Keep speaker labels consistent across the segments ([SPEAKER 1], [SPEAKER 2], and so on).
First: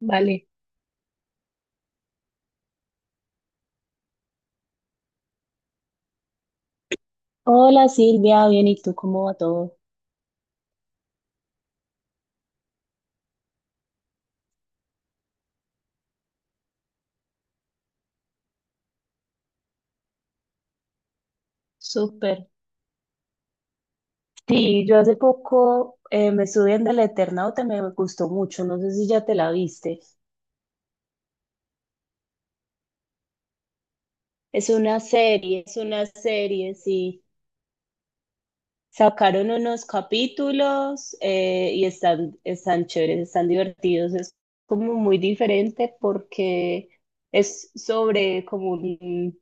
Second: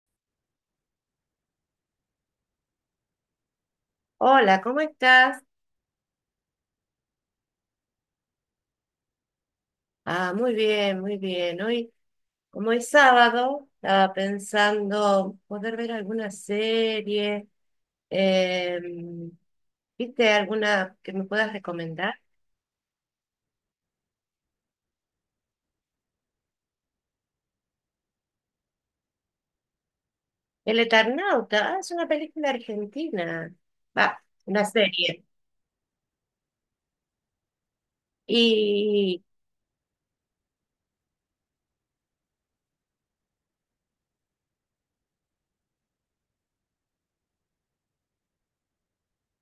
[SPEAKER 1] Vale.
[SPEAKER 2] Hola, ¿cómo estás?
[SPEAKER 1] Hola Silvia, bien, ¿y tú cómo va todo?
[SPEAKER 2] Ah, muy bien, muy bien. Hoy, como es sábado, estaba pensando poder ver alguna serie. em, ¿Viste alguna que me puedas recomendar?
[SPEAKER 1] Súper. Sí, yo hace poco me estuve viendo El Eternauta, me gustó mucho, no sé si ya te la viste.
[SPEAKER 2] El Eternauta, ah, es una película argentina. Va, una serie.
[SPEAKER 1] Es una serie, sí.
[SPEAKER 2] Y,
[SPEAKER 1] Sacaron unos capítulos y están chéveres, están divertidos. Es como muy diferente porque es sobre como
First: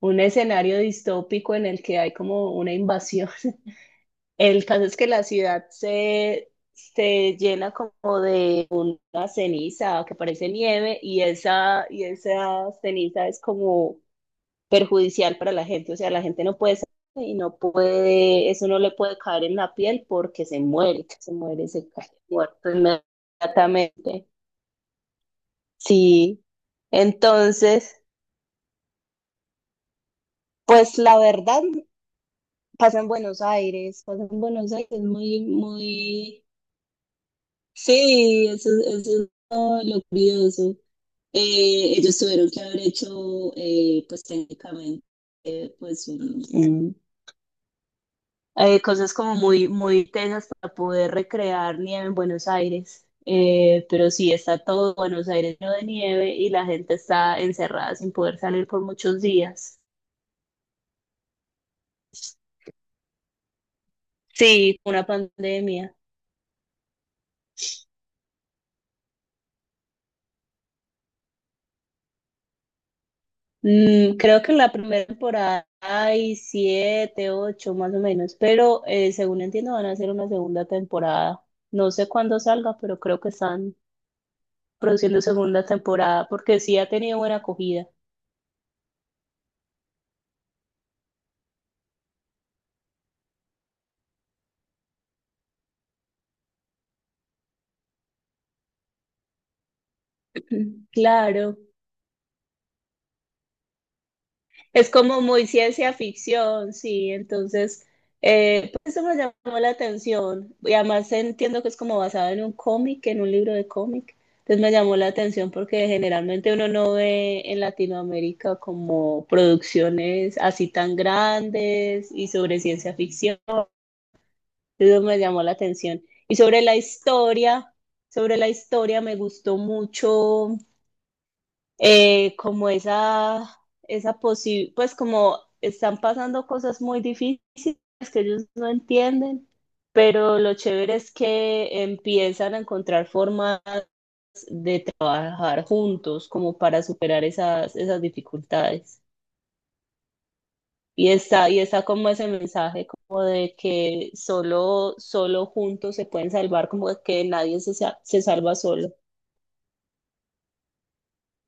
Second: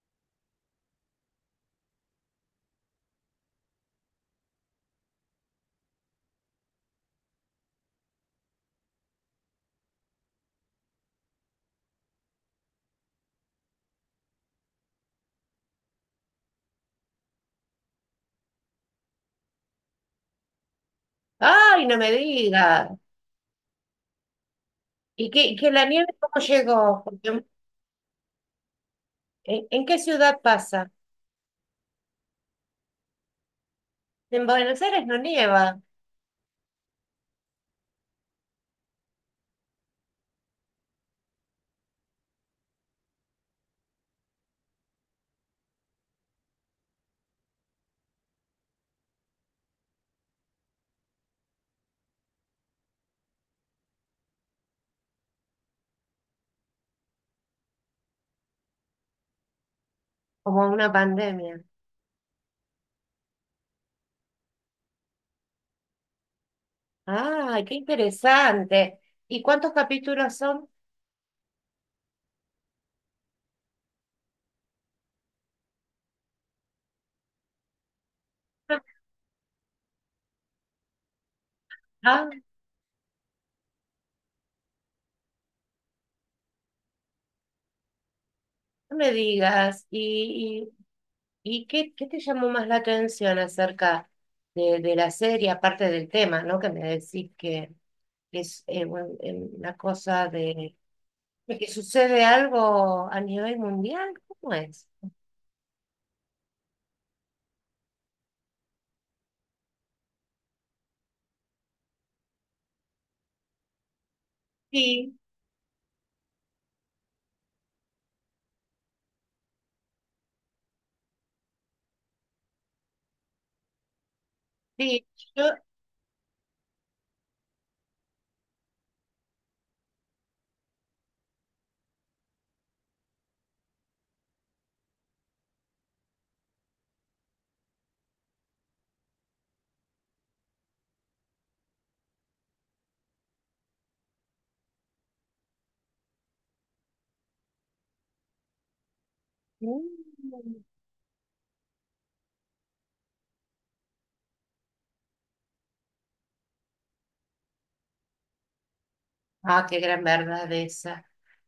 [SPEAKER 1] un escenario distópico en el que hay como una invasión. El caso es que la ciudad se llena como de una ceniza que parece nieve y esa ceniza es como perjudicial para la gente. O sea, la gente no puede salir y no puede, eso no le puede caer en la piel porque se muere, se muere,
[SPEAKER 2] ay,
[SPEAKER 1] se
[SPEAKER 2] no
[SPEAKER 1] cae
[SPEAKER 2] me
[SPEAKER 1] muerto
[SPEAKER 2] digas.
[SPEAKER 1] inmediatamente.
[SPEAKER 2] ¿Y que la nieve
[SPEAKER 1] Sí,
[SPEAKER 2] cómo llegó? Porque,
[SPEAKER 1] entonces,
[SPEAKER 2] ¿en qué ciudad pasa?
[SPEAKER 1] pues la verdad, pasa en Buenos Aires, pasa en
[SPEAKER 2] En
[SPEAKER 1] Buenos
[SPEAKER 2] Buenos
[SPEAKER 1] Aires
[SPEAKER 2] Aires no
[SPEAKER 1] muy,
[SPEAKER 2] nieva,
[SPEAKER 1] muy. Sí, eso, es, eso es lo curioso. Ellos tuvieron que haber hecho, pues técnicamente, eh, pues un- un- cosas como muy, muy tensas para poder recrear nieve en Buenos Aires. Pero sí, está todo Buenos Aires lleno de nieve y la gente está encerrada sin poder salir por muchos días.
[SPEAKER 2] como una pandemia.
[SPEAKER 1] Sí, una pandemia.
[SPEAKER 2] Ay, qué interesante. ¿Y cuántos capítulos son?
[SPEAKER 1] Mm, creo que en la primera temporada hay siete, ocho más o menos, pero según entiendo van a hacer una segunda temporada. No sé
[SPEAKER 2] Ah,
[SPEAKER 1] cuándo salga, pero creo que están produciendo segunda temporada porque sí ha tenido buena acogida.
[SPEAKER 2] no me digas. ¿Y qué te llamó más la atención acerca de la serie, aparte del tema, ¿no? Que me decís que es una cosa
[SPEAKER 1] Claro.
[SPEAKER 2] de que sucede algo a nivel mundial. ¿Cómo es?
[SPEAKER 1] Es como muy ciencia ficción, sí, entonces pues eso me llamó la atención y además entiendo que es como basado en un cómic, en un libro de cómic, entonces me llamó la
[SPEAKER 2] Sí,
[SPEAKER 1] atención porque generalmente uno no ve en Latinoamérica como producciones así tan grandes y sobre ciencia ficción, eso
[SPEAKER 2] sí.
[SPEAKER 1] me llamó
[SPEAKER 2] Yo,
[SPEAKER 1] la atención. Y sobre la historia me gustó mucho, como esa posibilidad, pues como están pasando cosas muy difíciles que ellos no entienden, pero lo chévere es que empiezan a encontrar formas de trabajar juntos como para superar esas dificultades.
[SPEAKER 2] mm.
[SPEAKER 1] Y está como ese mensaje como de que solo, solo juntos se pueden salvar, como de que nadie se, sa- se salva solo.
[SPEAKER 2] Ah, qué gran verdad esa.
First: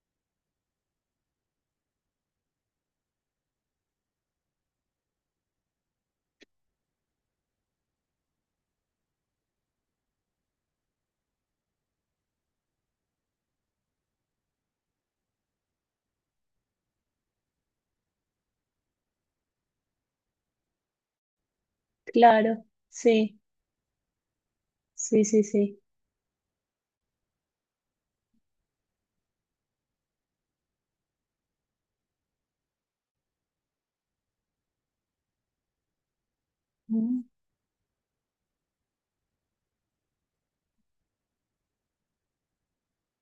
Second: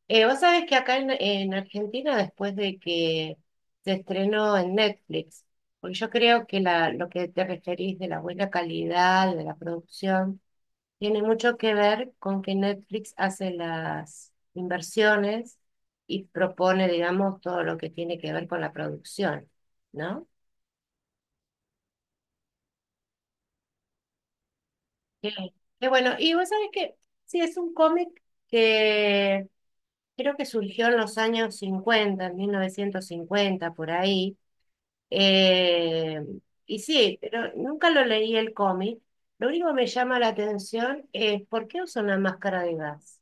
[SPEAKER 2] Vos sabés que acá en Argentina, después de que se estrenó en Netflix, porque yo creo que la, lo que te referís de la buena calidad, de la producción, tiene mucho que ver con que Netflix hace las inversiones y propone, digamos, todo lo que tiene que ver con la producción, ¿no?
[SPEAKER 1] Claro, sí, sí,
[SPEAKER 2] Qué
[SPEAKER 1] sí, sí.
[SPEAKER 2] qué bueno. Y vos sabés que sí, es un cómic que creo que surgió en los años 50, en 1950 por ahí. Eh, y sí, pero nunca lo leí el cómic. Lo único que me llama la atención es ¿por qué usa una máscara de gas?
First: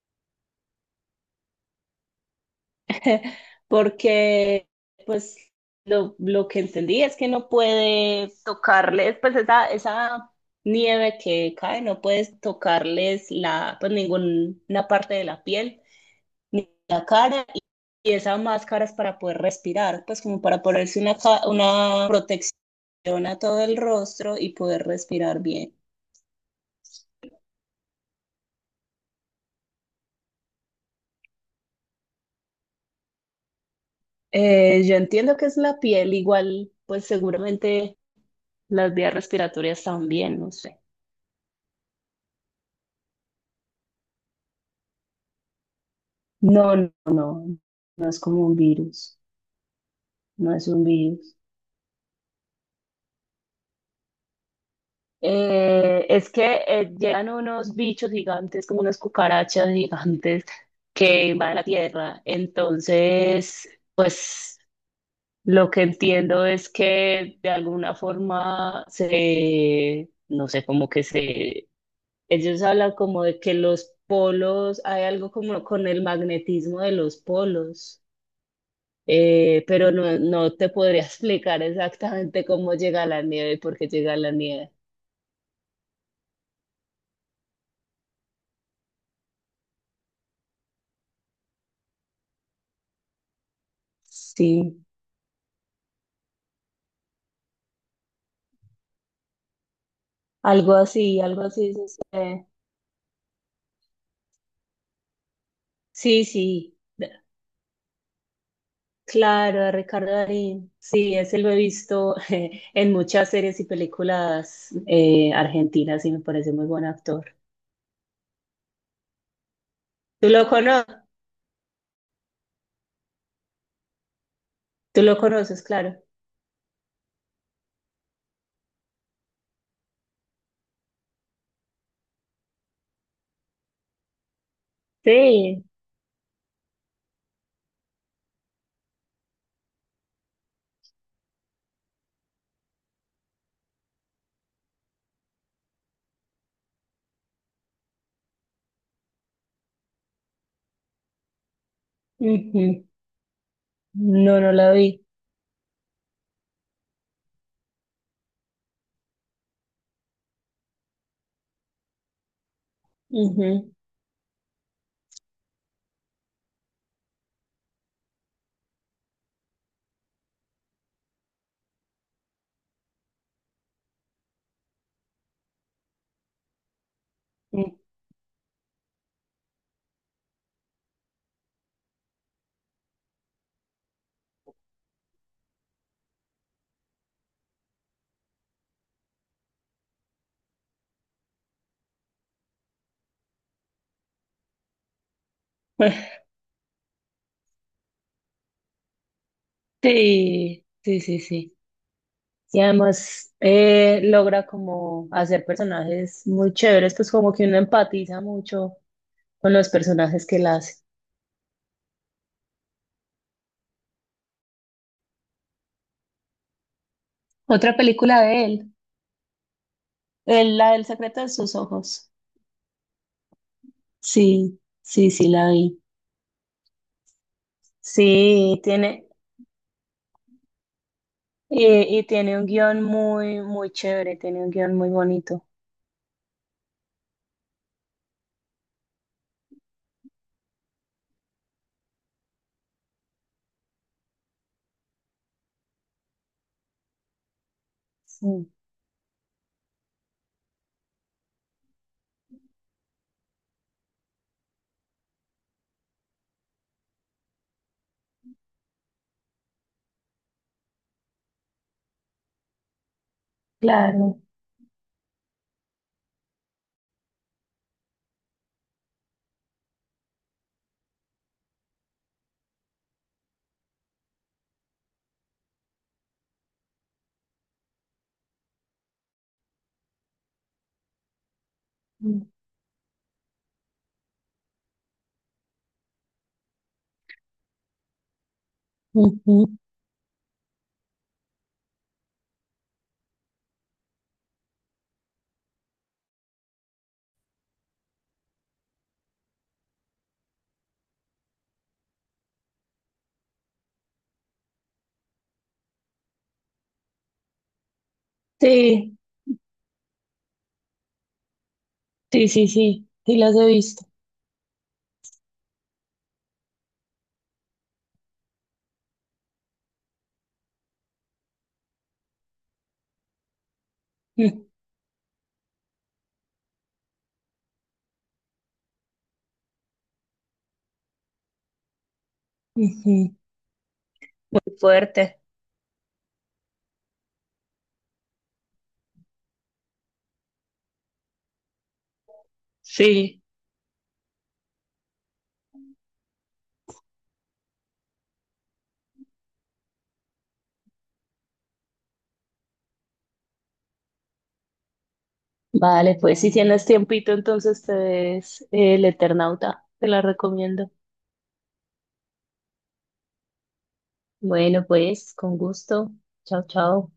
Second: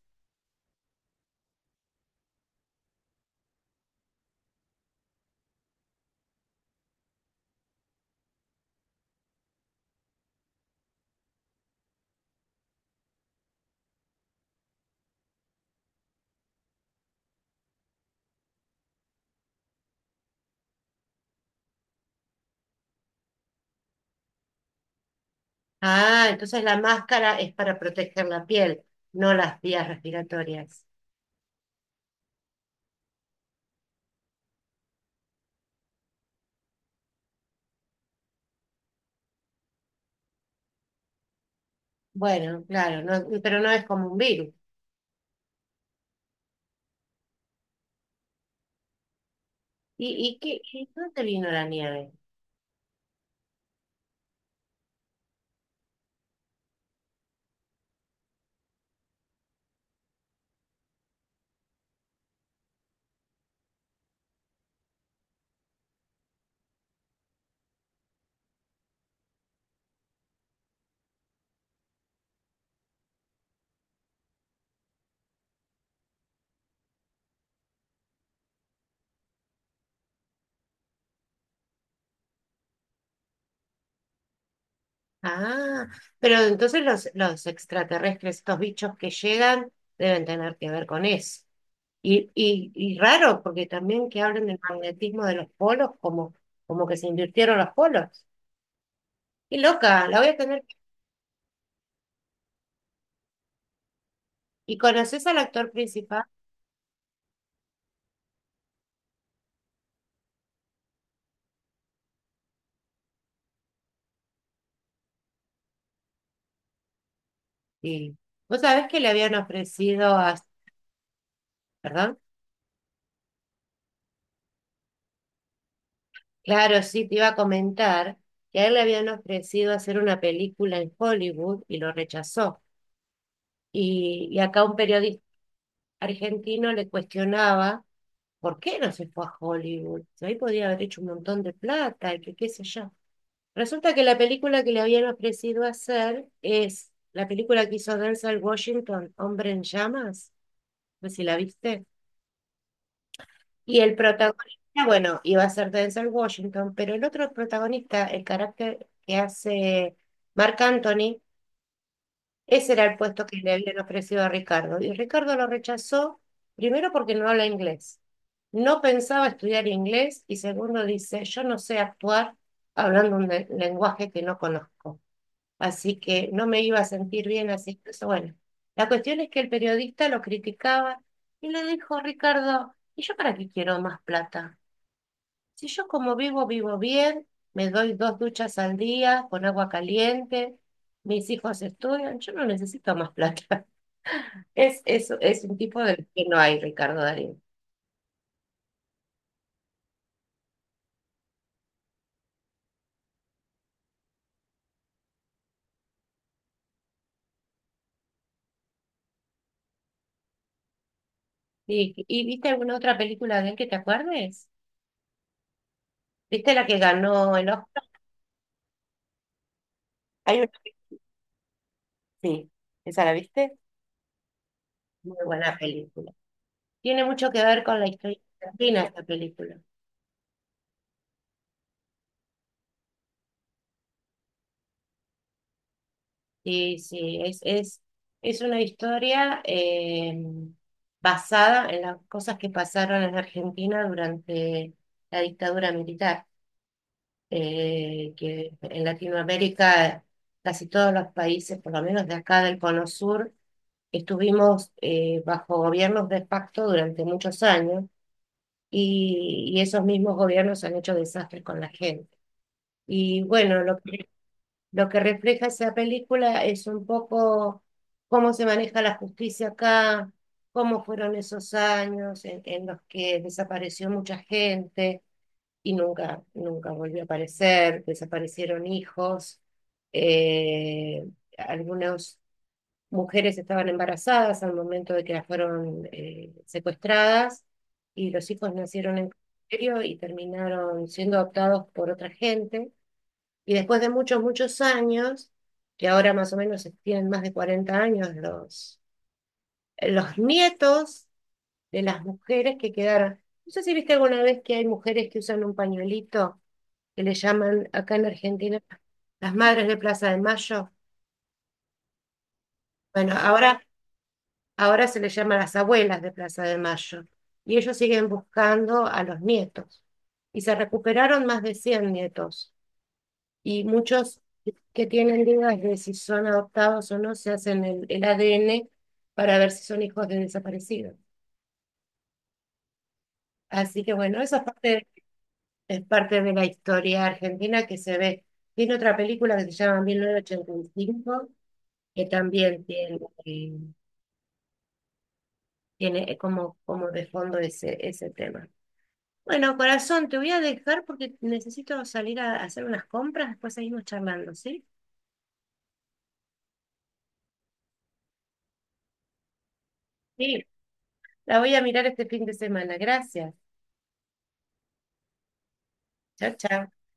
[SPEAKER 1] Porque pues lo que entendí es que no puede tocarles, pues esa nieve que cae, no puedes tocarles la, pues ninguna parte de la piel, ni la cara, y esa máscara es para poder respirar, pues como para ponerse una protección a todo el rostro y poder respirar bien.
[SPEAKER 2] Ah, entonces la máscara es para proteger la piel, no las vías respiratorias.
[SPEAKER 1] Yo entiendo que es la piel, igual, pues seguramente las vías respiratorias también, no sé.
[SPEAKER 2] Bueno, claro, pero no es como un virus.
[SPEAKER 1] No, no, no, no es como un virus,
[SPEAKER 2] Y
[SPEAKER 1] no
[SPEAKER 2] qué,
[SPEAKER 1] es un
[SPEAKER 2] y dónde
[SPEAKER 1] virus.
[SPEAKER 2] vino la nieve?
[SPEAKER 1] Es que llegan unos bichos gigantes, como unas cucarachas gigantes que van a la Tierra. Entonces, pues lo que entiendo es que de alguna forma se, no sé, como que se, ellos hablan como de que los polos, hay algo como con el magnetismo de los polos. Pero no, no te podría explicar exactamente cómo llega la nieve y por qué llega la nieve.
[SPEAKER 2] Ah, pero entonces los extraterrestres, estos bichos que llegan, deben tener que ver con eso. Y raro, porque también que hablen del
[SPEAKER 1] Sí,
[SPEAKER 2] magnetismo de los polos, como, como que se invirtieron los polos. Qué loca, la voy a tener.
[SPEAKER 1] algo así sucede.
[SPEAKER 2] ¿Y conoces al actor principal?
[SPEAKER 1] Sí, sí, claro, a Ricardo Darín. Sí, ese lo he visto en muchas series y películas argentinas y me parece muy buen actor.
[SPEAKER 2] Sí. ¿Vos sabés que le habían ofrecido
[SPEAKER 1] ¿Tú
[SPEAKER 2] a...
[SPEAKER 1] lo cono-
[SPEAKER 2] ¿Perdón?
[SPEAKER 1] Tú lo conoces, claro.
[SPEAKER 2] Claro, sí, te iba a comentar que a él le habían ofrecido hacer una película en Hollywood y lo rechazó. Y acá un periodista
[SPEAKER 1] Sí,
[SPEAKER 2] argentino le cuestionaba por qué no se fue a Hollywood. Si ahí podía haber hecho un montón de plata y que qué sé yo. Resulta que la película que le habían ofrecido hacer es la película que hizo Denzel Washington, Hombre en Llamas. No sé si la viste.
[SPEAKER 1] ujú.
[SPEAKER 2] Y el
[SPEAKER 1] No, no
[SPEAKER 2] protagonista,
[SPEAKER 1] la vi.
[SPEAKER 2] bueno, iba a ser Denzel Washington, pero el otro protagonista, el carácter que hace Marc Anthony, ese era el puesto que le
[SPEAKER 1] Ujú.
[SPEAKER 2] habían ofrecido a Ricardo. Y Ricardo lo rechazó, primero porque no habla inglés. No pensaba estudiar inglés y segundo dice, yo no sé actuar hablando un lenguaje que no conozco. Así que no me iba a sentir bien así. Eso, bueno, la cuestión es que el periodista lo criticaba y le dijo, Ricardo, ¿y yo para qué quiero más plata? Si yo como vivo, vivo bien, me doy dos duchas al día con agua caliente, mis hijos estudian, yo no necesito más plata. Es un tipo del que no hay, Ricardo Darín.
[SPEAKER 1] Sí, sí, sí, sí. Y además logra como hacer personajes muy chéveres, pues como que uno empatiza mucho con los personajes que él hace.
[SPEAKER 2] Y viste alguna otra película de él que te acuerdes? ¿Viste la que ganó el
[SPEAKER 1] Otra
[SPEAKER 2] Oscar?
[SPEAKER 1] película de él,
[SPEAKER 2] Hay una...
[SPEAKER 1] la del
[SPEAKER 2] que-
[SPEAKER 1] secreto de sus ojos.
[SPEAKER 2] Sí, ¿esa la viste?
[SPEAKER 1] Sí, sí,
[SPEAKER 2] Muy
[SPEAKER 1] sí, la
[SPEAKER 2] buena
[SPEAKER 1] vi.
[SPEAKER 2] película. Tiene mucho que ver con la historia de
[SPEAKER 1] Sí,
[SPEAKER 2] Argentina esta
[SPEAKER 1] tiene,
[SPEAKER 2] película.
[SPEAKER 1] y, y tiene un guión muy, muy chévere, tiene un guión muy bonito.
[SPEAKER 2] Sí, sí, es una historia basada en las cosas que pasaron en Argentina durante la dictadura militar,
[SPEAKER 1] Sí,
[SPEAKER 2] que en Latinoamérica casi todos los países, por lo menos de acá del Cono Sur, estuvimos bajo gobiernos de facto durante muchos años y esos mismos gobiernos han hecho desastres con la gente. Y bueno,
[SPEAKER 1] claro.
[SPEAKER 2] lo que refleja esa película es un poco cómo se maneja la justicia acá, cómo fueron esos años en los que desapareció mucha gente y nunca, nunca volvió a aparecer, desaparecieron hijos, eh, algunas
[SPEAKER 1] Mm.
[SPEAKER 2] mujeres estaban embarazadas al momento de que las fueron secuestradas y los hijos nacieron en
[SPEAKER 1] Ujú.
[SPEAKER 2] cautiverio y terminaron siendo adoptados por otra gente. Y después de muchos, muchos años, que ahora más o menos tienen más de 40 años los nietos de las mujeres que quedaron. No sé si viste alguna vez que hay mujeres que usan un pañuelito que le llaman acá en Argentina
[SPEAKER 1] Sí,
[SPEAKER 2] las Madres de Plaza de Mayo.
[SPEAKER 1] sí, sí, sí,
[SPEAKER 2] Bueno,
[SPEAKER 1] sí las he
[SPEAKER 2] ahora,
[SPEAKER 1] visto.
[SPEAKER 2] ahora se les llama las Abuelas de Plaza de Mayo. Y ellos siguen buscando a los nietos. Y se recuperaron más de 100 nietos. Y muchos
[SPEAKER 1] Mm.
[SPEAKER 2] que tienen dudas de si son adoptados o no se hacen el ADN para ver si son hijos de desaparecidos.
[SPEAKER 1] Ujú.
[SPEAKER 2] Así que bueno,
[SPEAKER 1] Muy fuerte.
[SPEAKER 2] es parte de la historia argentina que se ve. Tiene otra película que se llama 1985, que también tiene,
[SPEAKER 1] Sí.
[SPEAKER 2] eh, tiene como, como de fondo ese, ese tema. Bueno, corazón, te voy a dejar porque necesito salir a hacer unas compras, después seguimos charlando, ¿sí?
[SPEAKER 1] Vale, pues si tienes tiempito, entonces te ves El Eternauta. Te la
[SPEAKER 2] Sí,
[SPEAKER 1] recomiendo.
[SPEAKER 2] la voy a mirar este fin de semana. Gracias.
[SPEAKER 1] Bueno, pues con gusto.
[SPEAKER 2] Chao,
[SPEAKER 1] Chao,
[SPEAKER 2] chao.
[SPEAKER 1] chao.